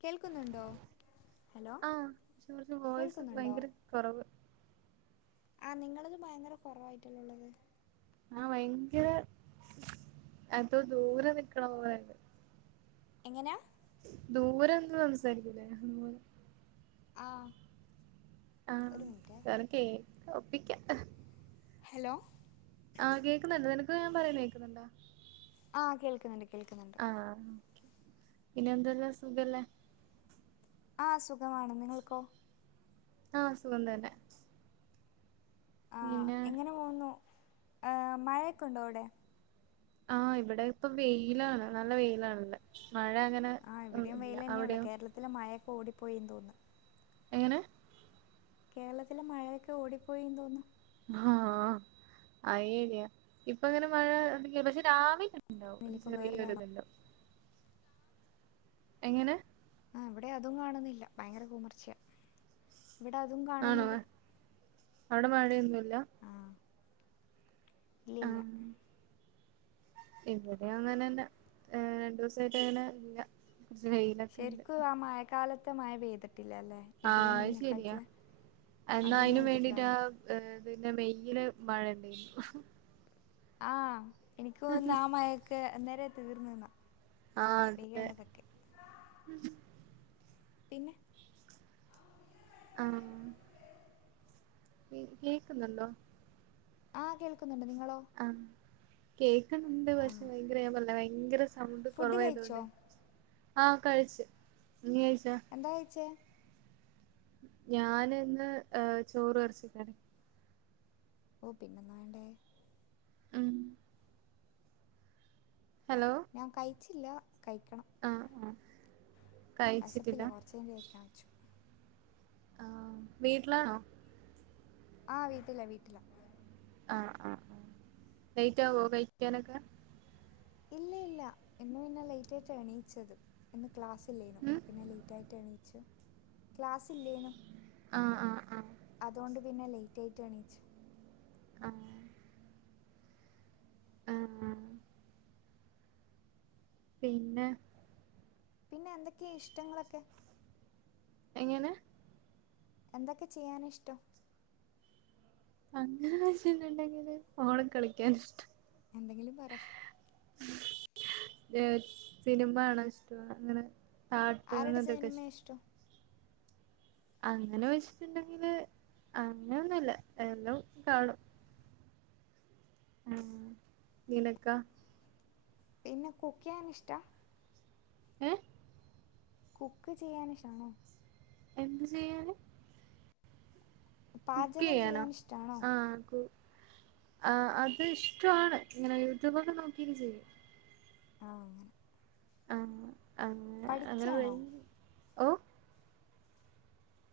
കേൾക്കുന്നുണ്ടോ ഹലോ ആഹ് [unintelligible] വോയ്സ് കേൾക്കുന്നുണ്ടോ ഭയങ്കര കുറവ് ആഹ് നിങ്ങളത് ഭയങ്കര കുറവായിട്ടല്ല ഉള്ളത് ആഹ് ഭയങ്കര എന്തോ ദൂരെ നിക്കണ പോലണ്ട് എങ്ങനാ ദൂരെ നിന്ന് സംസാരിക്കൂല്ലേ ദൂര ആഹ് ആഹ് നിനക്കേ വിക്കാ- ഹലോ ആഹ് കേക്കുന്നുണ്ട് നിനക്ക് ഞാൻ പറയുന്ന കേൾക്കുന്നുണ്ടാ ആഹ് കേൾക്കുന്നുണ്ട് കേൾക്കുന്നുണ്ട് ആഹ് പിന്നെ എന്തല്ലാം സുഖല്ലേ ആഹ് സുഖമാണ് നിങ്ങൾക്കോ ആഹ് സുഖം തന്നെ ആഹ് പിന്നെ എങ്ങനെ പോകുന്നു- ആഹ് മഴയൊക്കെണ്ടോ അവിടെ ആഹ് ഇവിടെ ഇപ്പൊ വെയിലാണ് നല്ല വെയിലാണിവിടെ മഴ അങ്ങനെ ഇല്ല അവിടെയും ഓടിപ്പോയെന്ന് തോന്നുന്നു എങ്ങനെ കേരളത്തിലെ മഴയൊക്കെ ഓടിപ്പോയിന്ന് തോന്നുന്നു ആഹ് അയില്ല ഇപ്പൊ ഇങ്ങനെ മഴ എന്തെങ്കി പക്ഷെ രാവിലെ ഉണ്ടാവും ഒരു ഇനിയിപ്പോ വേറെ കാലം ചെറിയൊരുതല്ലേ എങ്ങനെ ആ ഇവിടെ അതും കാണുന്നില്ല ഭയങ്കര കമർച്ചയ ഇവിടെ അതും ആണോ കാണുന്നില്ല അവിടെ മഴേനല്ലേ അല്ല ഇല്ല ഇല്ല ഇവിടെ അങ്ങനെന്നെ രണ്ട് ദിവസമായിട്ട് അങ്ങനെ ഇല്ല കുറച്ച് വെയിലൊക്കെ ഉണ്ട് ശരിക്ക് ആ മയക്കാലത്ത് ത്തെ മഴ പൈതി ആഹ് അത് ശെരിയാ എന്നാ അതൊന്നും അതിന് വേണ്ടിട്ടാ എഴുതിട്ടില്ലല്ലോ പിന്നെ മെയില് മഴ എന്തായിരുന്നു ആഹ് എനിക്ക്ന്നാ മഴൊക്കെ നേരെ തീർന്നുന്നാ ആഹ് അതെ പിന്നെ ആഹ് കേക്കുന്നുണ്ടോ ആഹ് കേൾക്ക ആ കേ ഉണ്ട് ആ പക്ഷെ ഭയങ്കര ഞാൻ പറഞ്ഞില്ലെ ഭയങ്കര സ സൗണ്ട് ഫുഡ് കഴിച്ചോ കുറവായതുണ്ടേ ആഹ് കഴിച്ച് നീ കഴിച്ചോ എന്താ കയിച്ചേ ഞാനിന്ന് ചോറും ഇറച്ചിക്കറീം ഓ പിന്നെന്നാ വേണ്ടേ? ഉം- ഹലോ ഞാൻ കൈ- ജില്ലാ കൈ ആഹ് ആഹ് - വെശപ്പില്ല കൊറച്ച് കയിഞ്ഞ് കയിക്കാൻ വെച്ചു- ആഹ് വീട്ടിലാണോ? ആഹ് വീട്ടലാ വീട്ടിലാ- ആഹ് ആഹ് ആഹ് ലെയിറ്റാവ്വോ കയിക്കാനൊക്കെ? ഇല്ലില്ല ഇന്ന് പിന്നെ ലേറ്റ് ആയിട്ട് എണീയിച്ചത്- ക്ലാസ്സില്ലേനു ഉം അപ്പംന്നെ ലേറ്റ ആയിട്ട എണീച്ചേ- ക്ലാസില്ലേനു- ആ ആ ആ അതുകൊണ്ട്- പിന്നലേറ്റായെണിച്ചു- ആഹ് - പിന്നെ- പിന്നെ എന്തൊക്കെയ ഇഷ്ടങ്ങളൊക്കെ- എങ്ങനെ- എന്തൊക്കെ ചെയ്യാനാ ഇഷ്ടം- അങ്ങനെ വെച്ചിണ്ടെങ്കില് ഓളി കളിക്കൻ ഇഷ്ടം- എന്തെങ്കിലും പറ- സിനിമാണോ ഇഷ്ടം അങ്ങനെ കാർട്ടുൺ ആരുടെ ഇതൊക്കെ സിനിമ ഇഷ്ടം അങ്ങനെ വെച്ചിട്ടുണ്ടെങ്കില് അങ്ങനൊന്നുംല്ല എല്ലാം കാണും ആഹ് നിനക്കാ പിന്നെ കുക്കെയ്യാൻ ഇഷ്ടാ ഏഹ് കുക്ക് ചെയ്യാൻ ഇഷാണോ എന്ത് ചെയ്യാന് കുക്ക് പാചകം ചെയ്യാനോ ചെയ്യാൻ ഇഷ്ടാണോ ആഹ് കു ആഹ് അത് ഇഷ്ടമാണ് ഇങ്ങനെ യൂട്യൂബൊക്കെ നോക്കി ചെയ്യും ആ അങ്ങനെ ആഹ് അങ്ങനെ അങ്ങനെ വ പഠിക്കുകയാണോ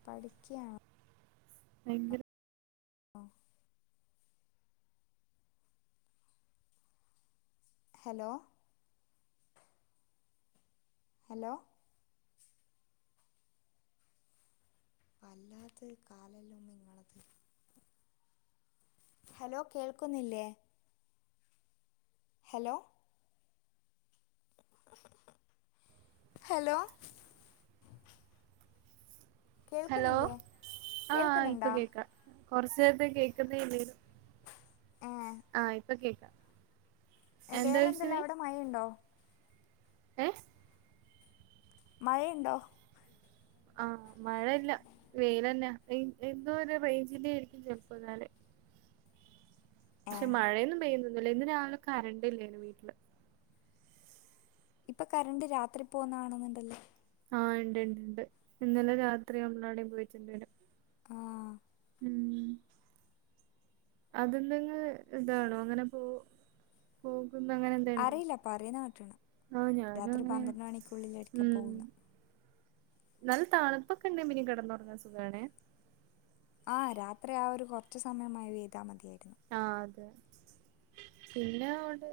പഠിക്കയാണോ ഭയങ്കര ആഹ് ഹലോ ഹലോ വല്ലാത കാലല്ലോ ഇങ്ങളത് ഹലോ കേൾക്കുന്നില്ലേ ഹലോ ഹലോ ഹലോ കേൾക്കുന്നില്ലേ ആഹ് ഇപ്പൊ കേൾക്കുന്നുണ്ടാ കേക്ക കുറച്ച നേരത്ത് കേക്കുന്നല്ലേ ആഹ ഇപ്പൊ കേക്കാം എന്താ വേറെന്തെല്ലാ അവിടെ മഴ ഉണ്ടോ ഏ മഴയുണ്ടോ ആഹ മഴയില്ല വെൽന്നെ എന്തോ ഒരു റേഞ്ചിലേ ആരിക്കും ചെിലപ്പോ എന്നാല് ഏ പക്ഷെ മഴയൊന്നും പെയ്യുന്നത് ഇന്ന് രാവിലെ കറണ്ട് ഇല്ലാണ് വീട്ടില് ഇപ്പൊ കറണ്ട് രാത്രി പോകുന്നാണുന്നുണ്ടല്ലേ ആഹ് ഉണ്ട് ഉണ്ട് ഉണ്ട് ഇന്നലെ രാത്രി നമ്മളടും പോയിട്ടുണ്ട വരും ആ ഉ അതെന്തെും ഇതാണോ അങ്ങനെ പോ പോ അറിയില്ലപ്പ പറയ ന നട്ടണം ആഹ് ഞാനും രാത്രി അങ്ങനെ പന്ത്രണ്ട് മണിക്കുള്ളിലടരിക്ക ഉം പോകുന്നു നല്ല താണുപ്പൊക്കെ ഉണ്ടേ പിിന കിടന്നുറഞ്ഞ സുഖണേ ആ രാത്രി ആ ഒരു കുറച്ച സമയമായി വീ്താൽ മതിയായിും ആഹ അതെ പിന്നെ അൊണ്ട്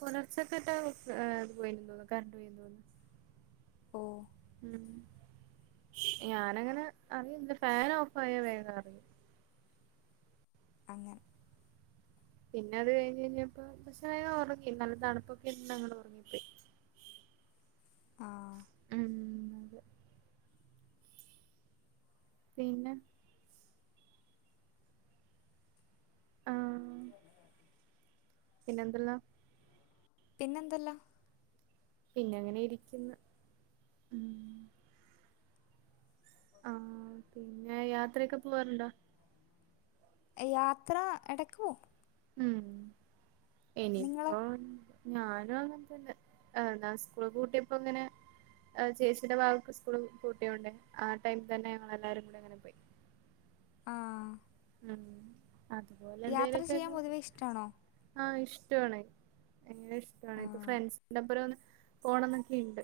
പുലർച്ചക്കെട്ടാ പോയി തോന്നുന്നു കറണ്ട് പോയിന്ന് തോന്നുന്നു ഓ ഞാനങ്ങനെ അറിയ ഫാൻ ഓഫ് ആായ വേഗം അറിയ അങ്ങെ പിന്നെ അത് കഴിഞ്ഞ് കഴിഞ്ഞപ്പോ പക്ഷെ വേന ഉറങ്ങി നല്ല തണുപ്പൊക്കെന്ന ഞങ്ങൾ ഉറങ്ങിപ്പോയി ആഹ ഉ അതെ പിന്നെ ആഹ് പിന്നെന്തല്ലാ പിന്നെന്തല്ലാ പിന്നെ അങ്ങനെ ഇരിക്കുന്ന ഉ ആഹ പിന്നെ യാത്രൊക്കെ പോവാറുണ്ടോ യാത്ര എടക്കൂ ഉം നി നിങ്ങളോ ആഹ ഞാനും അങ്ങനന്നെഞാൻ സ്കൂള് കൂട്ടിയപ്പോ ഇങ്ങനെ ചേച്ചിന്റെ ഭാഗക്ക് സ്കൂള് കൂട്ടിയോണ്ട് ആ ടൈമ തന്നെ ഞങ്ങ എല്ലാരും കൂ ഇങ്ങനെ പോയി ആ ഉം അതുപോലെ യാത്ര ചെയ്യാൻ എന്തെലുമൊക്കെ ഉ പൊതുവെ ഇഷ്ടമാണോ ആ ഇഷ്ടണ എങ്ങന ഇഷ്ടമാണ് ആ ഇപ്പ ഫ്രണ്ട്സിന്റെപ്പുറന്ന് പോണംന്നൊക്കെയുണ്ട്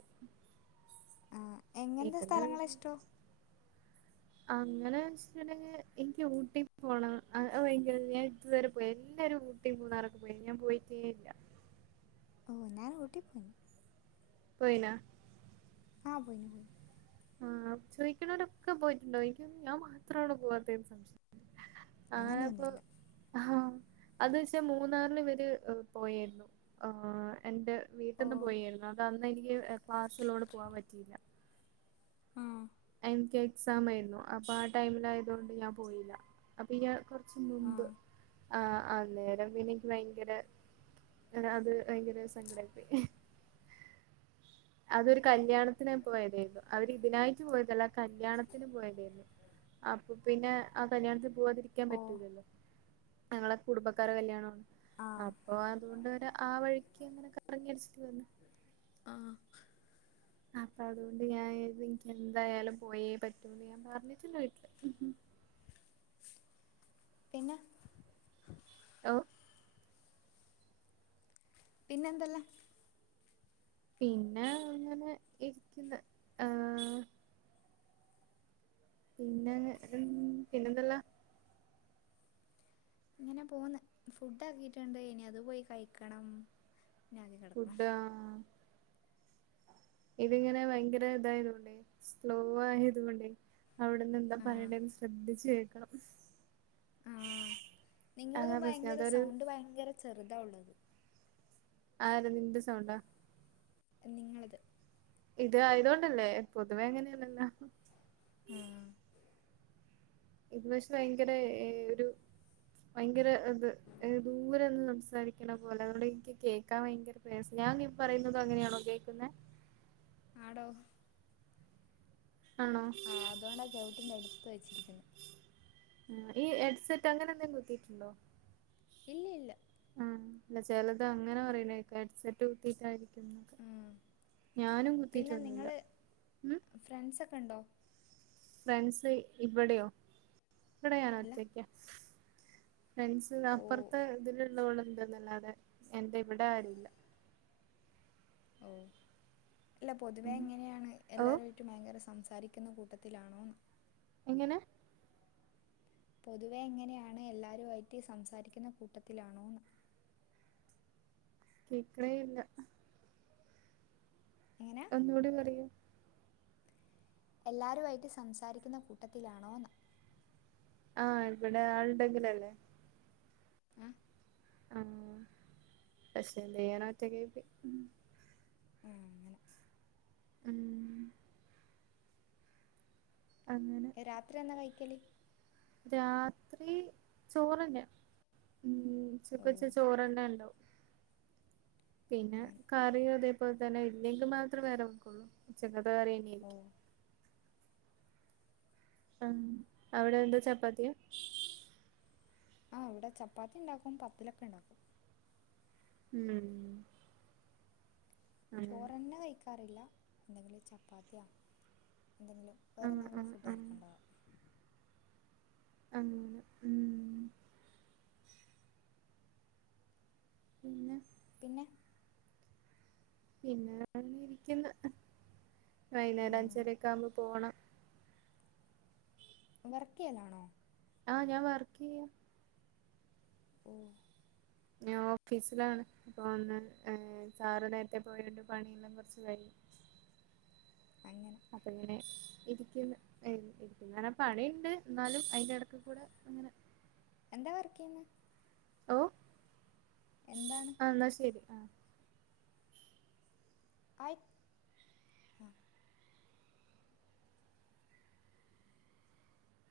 എങ്ങെന്താ സ്ഥലങ്ങള ഇഷ്ടോ അങ്ങനെ വെച്ചിട്ടുണ്ടെങ്കിൽ എനിക്ക് ഊട്ടി പോണം വൈങ്ക ഞാൻ ഇതുവരെ പോയി എല്ലാരും ഊട്ടി പോന്നാറൊക്കെ പോയി ഞാൻ പോയിട്ടേ ഇല്ല ഓ ഞാൻ ഊട്ടി പോയിനു പോയിനാ ആ പോയിനു ആ ചോദിക്കുണോരൊക്കെ പോയിട്ടുണ്ടോയിക്കു ഞാൻ മാത്രാണ പോവാത്തെന്ന് ആ അപ്പൊ അങ്ങനെയൊന്നുമില്ല ആഹ അത് വെച്ചാ മൂന്നാറിനിബര് പോയേരുന്നു. ആ എന്റെ ഓ വീട്ടന്ന് പോയേരുന്നു അത് അന്നെനിക്ക് ക്ലാസ്സിള്ളോടണ്ട് പോവാൻ പറ്റിയില്ല ആ എന്ക്ക് എക്സാമായ്രുന്നു. അപ്പൊ ആ ടൈമിലായതൊണ്ട് ഞാൻ പോയില്ല അപ്പൊ ആ ചുമുമ്പ് ആഹ അന്നേരം പിന്നെക്ക് ഭയങ്കര അത് ഭയങ്കര സങ്കടായ്പ്പോയി അതൊരു കല്യാണത്തിനായി പോയേരുന്നു അവര് ഇതിനായിട്ട് പോയതല്ല കല്യാണത്തിന് പോയതേന് അപ്പൊ പിന്നെ ആ കല്യാണത്തി പോവാതിരിക്കാൻ ഓ പറ്റൂലല്ലോ ഞങ്ങളെ കുടുംബക്കാരെ കല്യാണണ് ആ അപ്പൊ അതുകൊണ്ടര ആ വഴിക്ക് അങ്ങനെക്ക കറങ്ങിയടിച്ചിട്ട് വന്ന്‌ ആഹ് അപ്പൊ അതുകൊണ്ട് ഞാൻത് എനിക്ക് എന്തായാലും പോയേ പറ്റൂന്ന് ഞാൻ പറഞ്ഞിട്ടണ്ട് വീട്ടില് പിന്ന ഓ പിന്നെന്തല്ല പിന്നെ അങ്ങനെ ഇരിക്കുന്ന് ആ പിന്നെ ഉം പിന്നെന്തല്ലാ ഇങ്ങനെ പോന്ന് ഫുഡ്‌ ആക്കിട്ടുണ്ട് ഇനി അത് പോയി കഴിക്കണം ഞാൻ ആദ്യം കിടക്കണം ഫുഡാ ഇതിങ്ങനെ ഭയങ്കര ഇതായത്കൊണ്ടേ സ്ലോ ആയത് കൊണ്ടേ അവിടെന്ന് എന്താ ആ പറയെണ്ടെന്ന് ശ്രദ്ധിച്ചു കേക്കണം ആ അതാ നിങ്ങൾക്ക് പ്രശ്നം ഭയങ്കര അതൊരു സൗണ്ട് ഭയങ്കര ചെറുതാ ഉള്ളത് ആര നിന്റെ സൗണ്ടാ നിങ്ങളത് ഇത് ആയതൊണ്ടല്ലേ പൊതുവെ ങ്ങനെയല്ലല്ലാ ആ ഇത് പക്ഷേ ഭയങ്കര ഒരു ഭയങ്കര അത് ദൂര നിന്ന് സം സാരിക്കണ പോലെ അതൊണ്ട് എനിക്ക് കേക്കാൻ ഭയങ്കര പ്രയാസം ഞാനി പറയുന്നുതു അങ്ങനെയാണോ കേൾക്കുന്നെ ആണോ ആഹ് അതൊണ്ടാ ചെവിട്ടിന്റെ അടുത്ത് ഒത്ത് വച്ചിരിക്കുന്ന് ഈ ഹെഡ്സെറ്റ് അങ്ങനെ എന്തെങ്കിലും കുത്തീട്ടുണ്ടോ ഇല്ല ഇല്ല ആ അല്ല ചെലത് അങ്ങനെ പറയ്ന്നേക്കാം ഹെഡ്സെറ്റ് കുത്തിട്ടായിരിക്കു ആ ഞാനും പിന്നെ കുത്തീട്ടൊന്നും നിങ്ങൾ ഇല്ല ഉം ഫ്രണ്ട്സൊക്കെ ഉണ്ടോ ഫ്രണ്ട്സ് ഇവിടെയോ ഇവിടെ ഞാന് അല്ല ഒറ്റയ്ക്ക ഫ്രണ്ട്‌സ് ഓ അപ്പുറത്തെ ഇതില് ന്നോള്ണ്ട് ന്നല്ലാതെ എന്റെ ഇവിടെ ആരൂല്ല ഓ അല്ല പൊതുവെ ഉം എങ്ങനെയാണ് ഓ എല്ലാരുമായിട്ടും ഭയങ്കര സംസാരിക്കുന്ന കൂട്ടത്തിലാണോ ന്ന് എങ്ങനെ പൊതുവെ എങ്ങനെയാണ് എല്ലാവരുമായിട്ട് സംസാരിക്കുന്ന കൂട്ടത്തിലാണോന്ന് കേക്ണേ ഇല്ല എങ്ങനെ ഒന്നുകൂടി പറയു എല്ലാരും ആയിട്ട് സംസാരിക്കുന്ന കൂട്ടത്തിലാണോ ന്ന് ആ ഇവിടെ ആളിണ്ടെങ്കിലല്ലേ ആഹ് ആ പക്ഷെ എന്തയ്യാനാ ഒറ്റക്കായിപ്പോയി ഏ അങ്ങനെ ഉം അ രാത്രി എന്നാ കഴിക്കല് രാത്രി ചോറ ന്നെ ഊം ഓ ഉച്ചക്വെച്ച ചോറന്നെ ഉണ്ടാവും പിന്നെ അങ്ങനെ കറിയു അതെ ഇപ്പ തന്നെ ഇല്ലെങ്കിൽ മാത്രേ വേറെ വെക്കൊള്ളൂ ഉച്ചക്ക ത്തെ ഓ കറിയന്നായിരിക്കും ആം അവിടെ എന്താ ചപ്പാത്തിയാ ആഹ് ഇവിടെ ചപ്പാത്തി ഉണ്ടാക്കും പത്തലൊക്കെ ഉണ്ടാക്കും ഉം അങ്ങനെ ചോറ ന്നെ കഴി ക്കാറില എന്തെങ്കിലും ചപ്പാത്തിയാ എന്തെങ്കിലും വേറെ ആഹ് എന്തെങ്കിലും ആഹ് ഫുഡ് ആഹ് ആയിരിക്കും ഉണ്ടാവ അങ്ങനെ ഊം പിന്നെ പിന്നെ പിന്നെ അങ്ങിരിക്കുന്ന് വൈന്നേരം അഞ്ചരക്കാവുമ്പോ പോണം വർക്കയ്യലാണോ ആഹ് ഞാൻ വർക്ക് ചെയ്യാ ഓ ഞാൻ ഓഫീസിലാണ് അപ്പൊ ഒന്ന് സാറ് നേരത്തെ പോയോണ്ട് പണിയെല്ലാം കുറച്ച് കഴിയും അങ്ങനെ അപ്പ ഇങ്ങനെ ഇരിക്കുന്നു ഇരിക്കുന്നു ഞാന പണിണ്ട് എന്നാലും അതിന്റെ ഇടക്ക് കൂടെ അങ്ങനെ എന്താ വർക്ക് ചെയ്യന്നെ ഓഹ് എന്നാ ശരി ആഹ് ആയി